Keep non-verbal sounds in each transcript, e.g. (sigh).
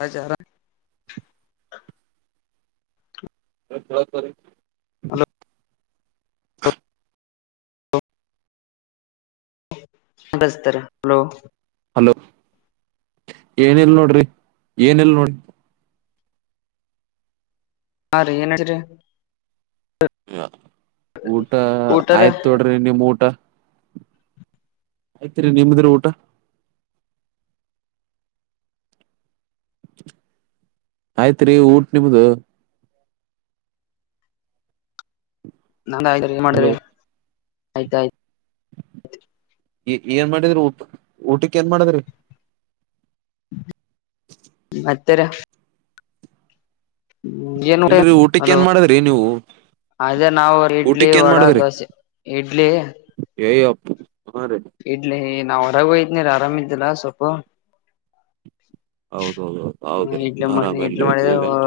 ಹಚಾರ ರ ಹಲೋ ಬತ ಹಲೋ ಏನಲ್ ನೋಡ್ರಿ ಏನಲ್ ನೋಡಿ ಹಾ ರೀ ಏನತರಿ ಹ ಊಟ ಊಟರ ಆಯ್ತ ತೊಡ್ರಿ ನಿಮ್ ಊಟ ಆಯ್ತ್ರಿೀ ನಿಮ್ದಿ್ರ ಊಟ ಆಯ್ತ್್ರರಿ ಊಟ ನಿಮ್ದ ನ್ ಹಲೋ ಮಾಡ್ರಿ ಆಯ್ತ ಆಯ್ತ ಈ ಏನ್ ಮಾಡಿದ್ರಿ ಊಟ ಊಟಕ್ಕೆ ಏನ್ ಮಾಡಿದ್ರಿ ಅತ್ತರ ಊಟ ಇಲ್ರರಿ ಊಟಕ್ಕೆ ಹಲೋ ಏನ್ ಮಾಡದ್ರಿ ನೀವು ಅದೇ ನಾವವು ಇಡ್ಲಿ ಊಟಕ್ ಏನ್ ವಡಾ ಮಾಡದ್ರಿ ದೋಸೆ ಇಡ್ಲಿ ಏಯಪ್ಪ ಹಾ ರೀ ಇಡ್ಲಿ ನಾವ ಹೊರಾಗ ಹೋಯತನಿರಿ ಆರಾಮ ಇದಿದಿಲ್ಲ ಸ್ವಲ್ಪ ಹ ಹೌದೌದೌದು ಹೌದ್ರಿ ಮಾಡ ಮಾಡ ಆರಾಮಲ್ರಿ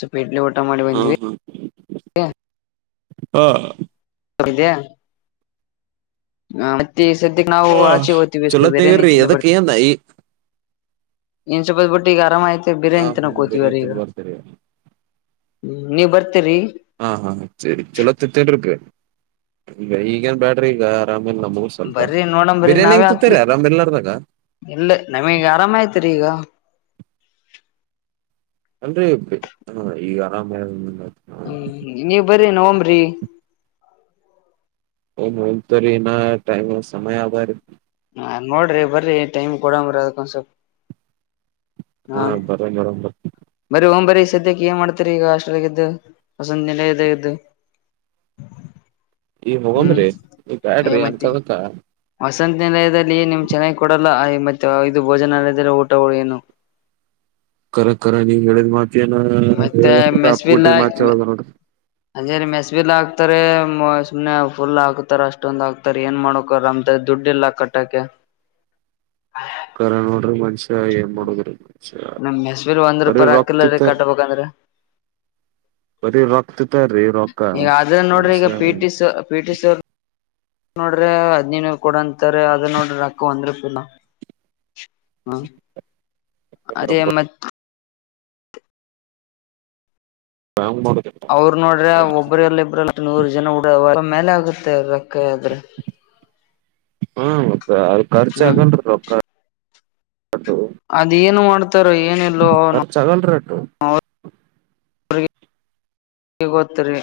ಸ್ವಲ್ಪ ಇಡ್ಲಿ ಊಟ ಮಾಡಿ ಹಾ ಬಂದ್ವಿ ಹಾ ೆಯ ಹ ಮತ್ತೆ ಸದ್ಯಕ್ಕೆ ನಾವು ಹ ಆಚೆ ಹೋಗ್ತೀವಿ ಅಷ್ಟ ಚಲೋ ಬೇರೆ ನೀ ತಗರಿ ತಿಂದ ಎದಕ್ ಬರ್ತೀವಿ ಏನ್ ಈ ಇನ್ ಸ್ವಲ್ಪತ್ ಬಿಿಟ್ಟು ಈಗ ಆರಾಮ ಐತೆ ಬೇರೆ ಹ ಹಾ ಇಂತನ ಬೇರೆ ಕೋತಿವ್ರ ಈಗ ತಿನ್ ಬರ್ತೀರಿ ನೀವ್ ಬರ್ತೀರಿ ಹಾ ಹಾ ಚಲೋ ತಿತ್ತನ್್ರ ಈಗ ಈಗೇನ್ ಬ್ಯಾಡ್ರಿ ಈಗ ಆರಾಮ್ ನ ಮೂರು ಸ್ವಲ್ಪ ಬರ್ರಿ ನೋಡಂಬರ್ರಿ ಬಿರಿಯಾನಿ ನಾವೇ ಹಂಗ ಹಾಕ್ತಿವಿ ತತರಿ ಅರಾಮ್ ಎಲೆಾರದಾಗ ಇಲ್ಲ ನಮಗ್ ಆರಾಮಯ್ತಿರಿ ಈಗ ಅಲ್ೀ ಹ ಈಗ ಆರಾಮ ಹ್ಮ್ ನೀವ್ ಬರಿ ನವಂಬ್ರಿ ಮಲ್ತ ರ ಇ ೈಮ ಸಮಯ ಆಭಾರ ಹ ನೋಡ್ರಿ ಬರ್ರಿ ಟೈಮ್ ಕೊಡಂಬ್ರಿ ಅದಕ್ಕೊಂದ ಸ್ವಲ್ಪ ಹಾ ಬರಿ ಬರಾಮ ಬ ಬರೀ ಓಂ ಬರೀ ಸದ್ಯಕ್ಕೆ ಏನ್ ಮಾಡ್ತರಿ ಈಗ ಹಾಸ್ಟೆಲ್ಗೆ ಇದ್ದು ಹೊಸಂದ ನೆಲ ಇದ ಇದ್ದು ಈ ಹ್ಮ್ ಹೋಗನ್್ರಿ ಈ ಅಯ ಬ್ಯಾಡ್ರಿ ಮತ್ತೆ ಅನ್ಕದಕ್ಕ ವಸಂತ ನಿಲಯದಲ್ಲಿ ನಿಮ್ ಚೆನ್ನಾಗಿ ಕೊಡಲ್ಲ ಮತ್ತೆ ಇದು ಭೋಜನಾಲಯದಲ್ಲಿ ಊಟಗಳು ಏನು ಕರಕ್ ಕರ ನೀ ನಡದ ಮಾಡ ನ ಮತ್ತೆ ಹೇಳೋಡ ಅಪ್ಪ ಮೆಸ್ಬಿಲ್ಲ ಕೊಟ್ರಿ ಮಚ್ದ ನೋಡ್ರಿ ಹಕ್ತಾರೆ ಸುಮ್ನೆ ಫುಲ್ ಹಾಕ್ತಾರ ಅಷ್ಟೊಂದ್ ಹಾಕ್ತಾರ ಏನ್ ಮಾಡಕರ ಅಮ ದುಡ್ ಇಲ್ಲ ಕಟ್ಟಕ ಕರ ನೋಡ್ರಿ ಮನುಷ್ಯ ಏನ್ ಮಾಡೋುದ್ರಿ ಮನುಷ್ಯ ನಮ್ ಮೆಸ್ವಿಲ್ ಒಂದ್ ಬರೀ ರೂಪಾಯ ರೊಕ್ ಹಾಕಿಲ್ಲ ರೀ ತಿಂತಾರ್ ಕಟ್ಬೇಕಂದ್ರೆ ಬರೀ ರೊಕ್ ತಿಂತಾರ್ರಿ ರೊಕ್ಕ ಈಗ ಅದ ನೋಡ್ರಿ ಈಗ ಮನುಷ್ಯ ಪಿ ಟ ಪಿಟ ಸ ಅವರ್ ನೋಡ್ರೆ ಹದ್ಿನೈನರು ಕೊಡಂತಾರೆ ಅದ ನೋಡ್ರ ಅಕ್ಕ ಒಂದ್ ರೂಪಾಯಿನ ಹ್ಮ ಅದೇ ಮತ್ತ ಹಂಗ್ ಮಾಡುದ ಅವ್ರ ನೋಡ್ರೆ ಒಬ್ಬ್ರ ಎಲ್ಲ ಇಬ್್ರಲ್ಲಿ ನೂರು ಜನ ಡ ಮೇಲೆ ಆಗುತ್ತೆ ಅವ್ರ ಕಬ್ರ ಹ್ಮ ಮತ್ತ ಅದ ಖರ್ಚ ಹ್ಮ್ ಆಗನ್ರಿ ಅದೇಏನು ಮಾಡ್ತಾರ ಏನಲ್ಲೋ ಅವನು ಖರ್ಚ್ ಆಗಲ್ರಿ ಅಟ್ಟು ರಿ ಇಗೊತರಿ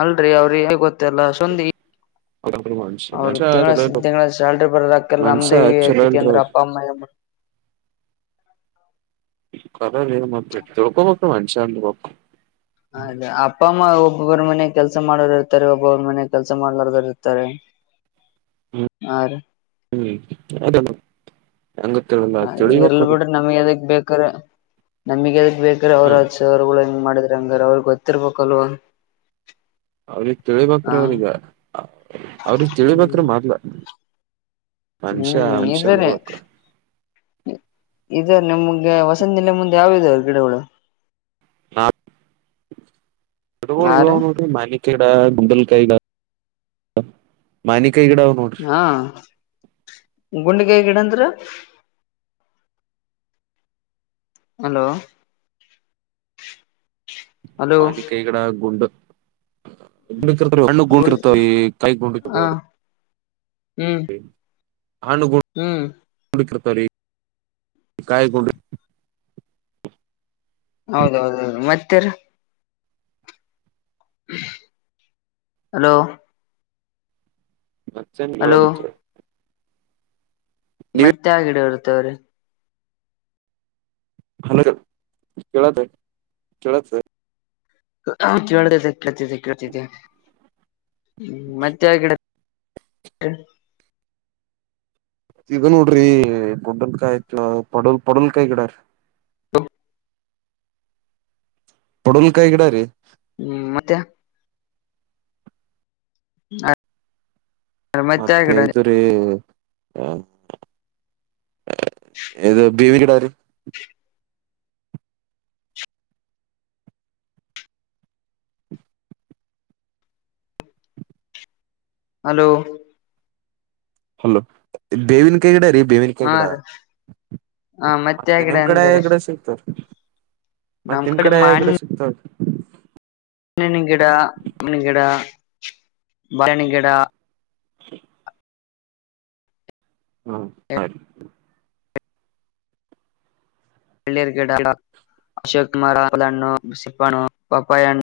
ಅಲ್ರರಿ ಅವ್ರಿ ಗೊತ್ತಲ್ಲ ಸುಂದಿ ಗಡ್ (unintelligible) ಅವರು ತಿಂಳ ತಿಂಗಳ ಸ್ಯಾಲ್ರಿ ಬರದಕಲ್ಲ ಮನುಷ್ಯ ನಮ್ಮ್ದೇವಿ ಚಲೋ ಆಕತಿ ಇಲ್ರಿ ಅಂದ್ರ ಅಪ್ಪ ಅಮ್ಮಮ್ಮ (inaudible) ಕರ ಮತ್ತೆ ತಿಳ್ಕೋಬೇಕ ಮನ್ಷ್ಯನ್ ಬ ಒಬ್ಬರ ಮನೆ ಕೆಲಸ ಮಾಡೋರು ಇರ್ತಾರೆ ಒಬ್ಬೊರ ಮನೆ ಕೆಲಸ ಮಾಡ್ಲಾರರು ಇರ್ತಾರೆ ಆರೆ ಅದೇ ಎರ್ಲ್ ಬಿಟ್ರೆ ನಮ್ಗೆ ಅದಕ್ ಬೇಕಾರ ನಮಗೆದಕ್ ಬೇಕ್ರ ಅವರು ಹ್ಮ್ ಆಚ ಅವರುಗಳ ಹೆಂಗ ಮಾಡಿದ್ರ ಹಂಗ ಅವ್ರಗ್ ಗೊತ್ತಿರ್ಬೇಕಲ್ಲ ಅವ್ರಿಗ್ ತಿಳಿಬೇಕ್ರ ಅವನಗ ಅವ್ರಿಗ್ ತಿಳಿಬೇಕ್ರ ಹ್ಮ್ ಮಾರ್ಲ ಹ್ಮ್ ಇದಾರೆ ಅನ್ಬೇಕ ನಿಮ್ ಮುಂದೆ ವಸಂತಿಲ್ಲ ಮುಂದೆ ಯಾವದೆವರು ಗಿಡಗಳು ಹ (unintelligible) ಯಾರ ಅ ಬಿಲ್ ಪಿಗ (unintelligible) ಹಾ ಗುಂಡಗಾಯ ಗಿಡ ಅಂದ್ರ ಹಲೋ ಹಲೋ ಮನ ಕೈಗಡ ಗುಡು ಹಣ್ಣು ಗೂಂಡ ಗುಂಡ್ ಇರ್ತವೆ ಈ ಕಾಯಿ ಗೂಂಡಿರ್ತಾವ ಹ ಹ್ಮ್ ಹ್ಮ್ ಆಣಗೊಂಡ ರಿ ಕಾಯ ಕೊಡ ಹೌದೌದೌದು ಮತ್ತರ ಹಲೋ ಹಲೋ (unintelligible) ನೀವೇ ಮತ್ತೆ ಯಾವ್ ಗಿಡ ಇರ್ತವ್ರೀ (unintelligible) ಕೇಳ ಕೇಳತ್ತ ಕೇಳ್ತೈತೇ ಕಳ್ತಿದೆ ಮತ್ತೆ ಆ (unintelligible) ಈಗ ನೋಡ್ರಿ ಪೊಡ್ಲ್ಕಾಯ ಆಯ್ತು ಪಡೋಲ್ ಪಡೋಲ್ಕಾಯಿ ಗಿಡ ರೀ (unintelligible) ಪಡೂಲ್ ಕಾಯ ಗಿಡ ರೀ ಹ್ಮ್ ಮತ್ತೆ ಹ ಮತ್ತೆ ಇದರಿ ಹ ಇದು ಭೀವಿ ಗಿಡರಿ ಹಲೋ ಹಲೋ ಬೇವಿನ ಕಾಯಿ ಗಿಡ ರೀ ಬೇವಿನ ಕಾಯಿ ಹಾ ಗಿಡ ಹ ಆ ಮತ್ತೆ ಗಿಡ ನಿಮ್ ಕಡೆ ಅಂದರಿ ಹೆಗಡೆ ಸಿಗ್ತಾರೆ ಮತ್ತೆ ನಿಮ್ ಕಡೆ ಗಿಡ ಸಿಗ್ತಾವರಿ ನಿಂಬೆಹಣ್ಣು ಗಿಡನಿ ಗಿಡ ಬಾಳೆಹಣ್ಣಿನ ಗಿಡ (unintelligible) ಹ್ಮ ಸರಿ ಪನೀರ್ ಗಗಿಡ (unintelligible) ಸಿಪ್ಪ ಪಪ್ಪಾಯ ಹಣ್ಣು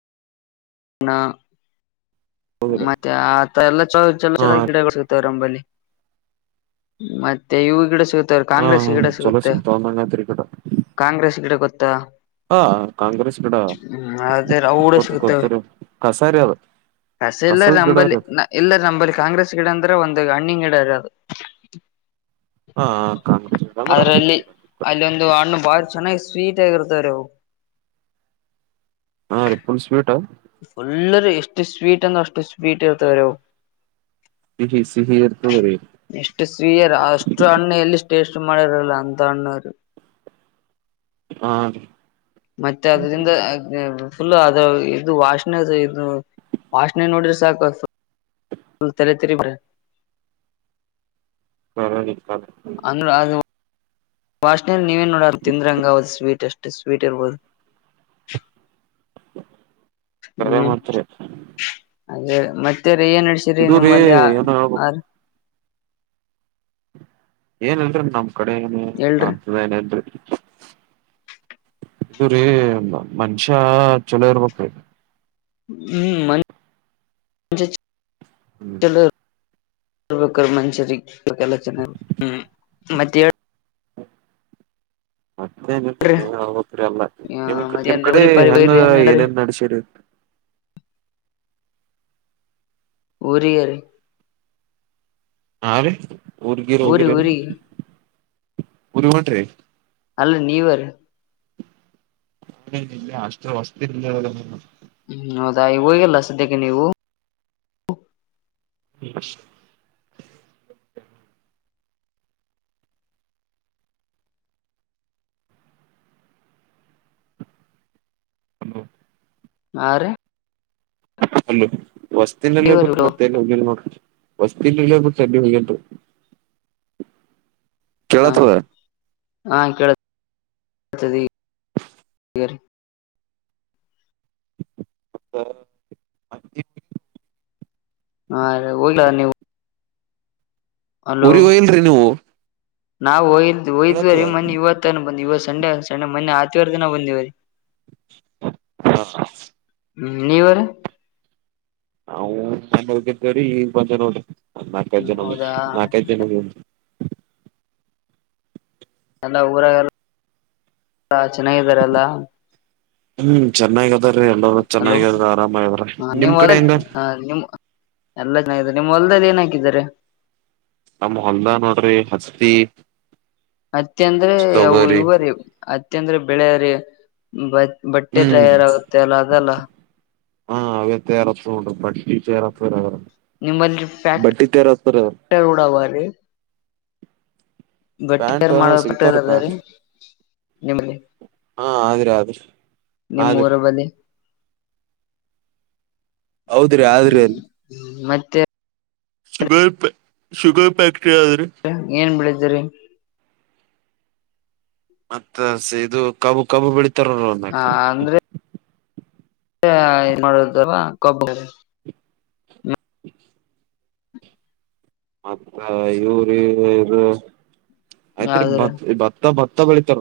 (unintelligible) ಹೌದಾ ಮತ್ತೆ ಆತ ಎಲ್ಲಾ ಚಲೋ ಚಲೋ ಹಾ ಚಲೋ ಗಿಡಗಳು ಸಿಗ್ತವೆ ರಂಬಲ್ಲಿ ಮತ್ತತ್ತ ಇವು ಗಿಡ ಸಿಗುತ್ತರು ಹಾ ಕಾಂಗ್ರೆಸ್ ಈ ಗಿಡ ಚಲೋ ಸಿಗುತ್ತೆ ಸಿಗ್ತಾವ ಅಂದಂಗತ್ರಿ ಗಿಡ ಕಾಂಗ್ರೆಸ್ ಗಿಡ ಗೊತ್ತ ಹಾ ಕಾಂಗ್ರೆಸ್ ಕಡ ಹ್ಮ್ ಅದೇ ಅವು ಕೂಡ ಕೊತ್ತ ಸಿಗುತ್ತವೆ ಕೊತ್ತರಿ ಕಸಾರ ಅದ ಎಲ್ಲರ ನಂಬಲ್ಲಿ ಎಲ್ಲರ ನಂಬಲ್ಲಿ ಕಾಂಗ್ರೆಸ್ ಗಿಡ ಅಂದ್ರೆ ಒಂದು ಹಣ್ಣಿ ಗಿಡರ ಅದು ಹಾ ಕಾಂಗ್ರೆಸ್ ಗಿಡ ಅಂದ್ರ ಅದರಲ್ಲಿ ಅಲ್ಲಿ ಒಂದು ಹಣ್ಣು ಬಾರಿ ಚೆನ್ನಾಗಿ ಸ್ವೀಟ್ ಆಗಿರುತ್ತೆ ತ್ತರೋ ಹಾ ರರಿ ಪುಲ್ಸ್ೀಟ ಫುಲ್ಲರ್ ಇಷ್ಟ ಸ್ವೀಟ್ ಅಂತ ಅಷ್ಟ ಸ್ವೀಟ್ ಎರ್ತವರೋ ಸಿಹಿ ಸಿಹಿ ಇರ್ತದ್ರಿ ಎಷ್ಟು ಸ್ವೀಯರ್ ಅಷ್ಟು ಅಣ್ಣ ಎಲ್ಲಿ ೇಸ್ಟ್ ಮಾಡಾರ ಅಲ್ಲ ಅಂತ ಅ್ಣ ಹಾ ಮತ್ತೆ ಅದರಿಂದ ಫುಲ್ ಅದ ಇದು ವಾಷನೆ ಇದು ವಾಷನೆ ನೋಡ್ರ ಸಾಕು ಹ ತಲೆ ತಿರಿಬ್ರ ಸರಿ ರ ಸ ವಾಷನೆ ನೀವೇನ್ ನೋಡ ತಿಂದ್ರಂಗ ಅವದು ಸ್ವೀಟ್ ಅಷ್ಟೇ ಸ್ವೀಟ್ ಇರ್ಬೋದು ಕರೆ ಹ್ಮ್ ಮಾತ್ರ ಅದೇ ಮತ್ತೆ ಏನ್ ಅಡ್ಸಿರಿ ನಿಮ್ಮಲ್ಲಿ ಏನ್ ಹೇಳ್ಬೇಕು ಯಾರ ಏನಲ್ರರಿ ನಮ್ ಕಡೆ ಏನ ಹೇಳ್ರಿ ಅಂತದ ಏನಲ್ರಿ ಇ್ರೀ ಮನುಷ್ಯ ಚಲೋ ಇರ್ಬೇಕ ಹ್ಮ್ ಮ ಹ್ಮ್ ಚಲೋ ಬರ್ಬೇಕ್ರ ಮನುಷ್ಯರಿಗೆಲ ಚನೆ ಹ್ಮ ಮತ್ತ ಮತ್ತೆ ನಿರಿ ಹೇಳ್ರಿ ನೀವತ್್ರರಿ ಅಲ್ಲ ನಿಮ್ ನಿಮ್ ಮತ್ತೇನ್ರಿ ಕಡೆ ಊರಿ ಪಾರಿ ಹೆಂಗ ಬೈರಿ ಏನ್ ಹೇಳ್ರಿ ಏನೇನ್ ನಡಸಿಡಿ ಊರಿರಿ ಹಾ ರೀ ಊರ್ಗಿರು ಹೋಗಿರಲ್ಲ ಊರಿ ಊರಿ ಹೊಂಟ್ರೀ ಅಲ್ಲ ನೀವರೀ ಲ್ಲಿ ಅಷ್ಟು ವಸ್ತು ಇಲ್ಲ. ಹ್ಮ್ ಹೌದಾ ಈ ಹೋಗಲ್ಲ ಸದ್ಯಕ್ಕೆ ನೀವು (unintelligible) ಹಲೋ ಹಾರಿ ಅಲ್ಲ ವಸ್ತಿನಲ್ಲೇಬೇಕು ನೀವರು ಮತ್ತೇನು ಹೋಗ ನೋಡ. ವಸ್ತಿ ಇಲ್ಲಲ್ಲ ಚಡಿ ಹಳಟು ಕೇಳ ತದ ಅ. ಹೇರಿ. ಹ. ಹಾ ಹೋಗ್ಲ ನೀವು. ಉರಿ ಇಲ್ರಿ ನೀವು. ನಾವು್ರೆ ಮ ಕೇಳತದ ಯುವತಂದ ಯ. ಸಂಡೆ ಸಂಡೆ ಮೊೆ ಆತ್ವರ್ ದಿನ ಬಂದಿವ ರೀ ಹಾ. ಹ್ಮ್ ನೀನ್ಯೂವರ್. ಹ ನ ಹಗ್ದೇರಿ ಈ ಬಂಚೋಡಿ ನಾಲ್ಕೈದು ಜನ ಹೌದಾ ನಾಲ್ಕೈದು ಜನ ಎಲ್ಲ ಊರಾಗಲ್ಲ ಚೆನ್ನಾಗಿದಾರಲ್ಲ ಹ್ಮ್ ಚೆನ್ನಾಗ ಅದ್ರೀ ಎಲ್ಲ ಹಲೋ ಚೆನ್ನಾಗದ ಆರಾಮದ್ರ ನಿಮ್ ಕಡೆ ಹೆಂಗ ನಿಮ್ ಎಲ್ಲಾ ಚೆನ್ನಿದ್ದಾರೆ ನಿಮ್ಮ್ ಹೊಲ್ದಲ್ಲಿ ಏನ್ ಹಾಕಿದ್ದಾರೆ. ನಮ್ಮ ಹೊಲ್ದ ನೋಡ್ರಿ ಹಸ್. ಅತ್ತ ಅಂದ್ರೆ ಅ ಇವರಿೀ ಅತ್ತ ಅಂದ್ರೆ ಬೆಳೆಯ್ರ ಬಟ್ಟೆ ಹ್ಮ್ ತಯಾರಾಗುತ್ತೆ ಅಲ್ಲ ಅದಲ್ಲ. ಹಾ ಅವ್ಯತ್ತ ಯಾರ ತಗೊಂಡ್ರು ಬಟ್ಟಿ. (unintelligible) ನಿಮ್ಮಲ್ಲಿ ಫ್ಯಾಕ್ಟರಿ ಬಟ್ಟಿ ತರತ್ತರ. ಕೂಡ ಬಟ್ಟಿ (unintelligible) ಮಾಡ ಸಿಗ್ತಾವ್ರಿ ಪಟ್ಟದದ ರೀ. ಪ್ಯಾಂಟ್ ನಿಮ್ದೇ ಹಾ ಆದ್ರಿ ಆದ್ರಿ ಆದ್ರಿ ನಿಮ್ಮೂರಗ್ ಬಂದೀನ್. ಹೌದ್ರಿ ಆದ್ರಿ ಹ್ಮ್ ಅಲ್ಲಿ ಮತ್ತೆ. (unintelligible) ಮತ್ತೆ ಏನೇನ್ ಮಾಡಿದಿರಿ. ಮತ್ತ ಸಿದು ಕಬು ಕಬು ಬೆಳಿತಾರ ಒಂದ್ ಹ (unintelligible) ಅಂದ್ರೆ (unintelligible) (inaudible) ಮತ್ತ ಇವು ರೀ ಇರ್ ಆಯ್ತ್ರಿ ಯಾವ್ದ್ರ ಭತ್ ಭತ್ತ ಭತ್ ತ್ತ ಬೆಳಿತಾರ.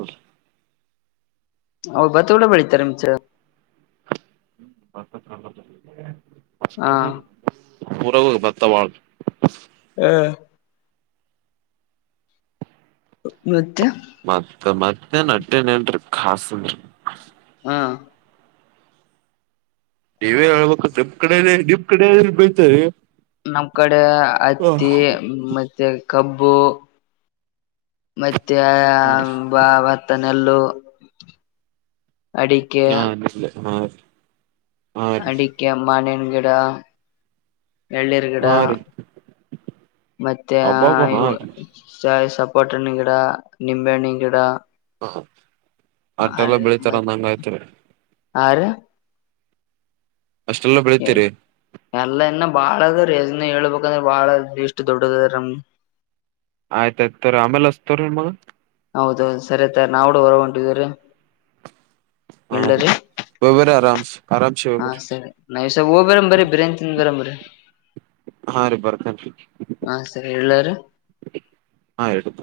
ಹೌ ಬತ್ತ ಕೂಡ ಬೆಳಿತಾರ ಮಚ್ಚಾ. (unintelligible) ಹಾ. ಉರಾಗವ್ ಭತ್ತವಾಳ್ ಹ ಮತ್ತೆ. ಮತ್ತ ಮತ್ತೇನಟ್ಟೆನೆನ್ರಿ ಖಾಸಿಲ್ಲ್ ಹಾ. ನೀವೇ ಹೇಳ್ಬೇಕು ನಿಮ್ ಕಡೆನೇ ನಿಮ್ ಕಡೆ ಏನಾದ್ರು ಬೆಳಿತಾರೆ. ನಮ್ ಕಡೆ ಹತ್ತಿ ಮತ್ ತ್ತೆ ಕಬ್ಬು ಮತ್ತೆ ಹಾ ಬಾವತ್ತ. ನೆಲ್ಲು ಅಡಿಕೆ. ಹಾ ರೀ. ಅಡಿಕೆ ಮಾನೆಣ್ಣ್ ಗಿಡ. ಎಳ್ನೀರ್ ಗಿಡ ಹಾ ರೀ ಮತ್ತೆ ಅಬ್ಬಬ್ಬ ಹಾ ರೀ (unintelligible) ಸಪೋಟಣ್ಣಿನ್ ಗಿಡ ನಿಂಬೇಹಣ್ಣಿನ್ ಗಿಡ. ಅಹಾ ಅಟೆಲ್ಲ ಬೆಳಿತಾರ ಅಂದಂಗಾಯ್ತ್ರಿ. ಆರೇ ಅಷ್ಟೆಲ್ಲ ಬೆಳೀತೀರಿ. ಎಲ್ಲ ಇನ್ನ ಬಾಳ ಅದ ರೀ ಅದ್ನ ಹೇಳ್ಬೇಕಂದ್ರೆ ಬಾಳ ಇಷ್ಟು ದೊಡ್ಡದದ ನಮ್ (unintelligible) ಹೌದೌದು ಸರಿ ಅತ್ತೆ ನಾವುಡ ಹೊರಗೊಂಟಿದಿವ್ರಿ. (unintelligible) ಹಾ ಹೋಗ್ಬರ್ರಿ ಸರಿ ನೈಸಾಗ್ ಹೋಗ್ಬರಮ್ ಬರ್ರಿ ಬಿರಿಯಾನಿ ತಿನ್ ಬರಂ ಬರ್ರಿ. ಹಾ ರೀ ಬರ್ತೇನ್ರಿ ಹಾ ಸರಿ ಹೆಳ್ಳಾರ. ಹಾ ಹೇಳ್ಬೇಕು.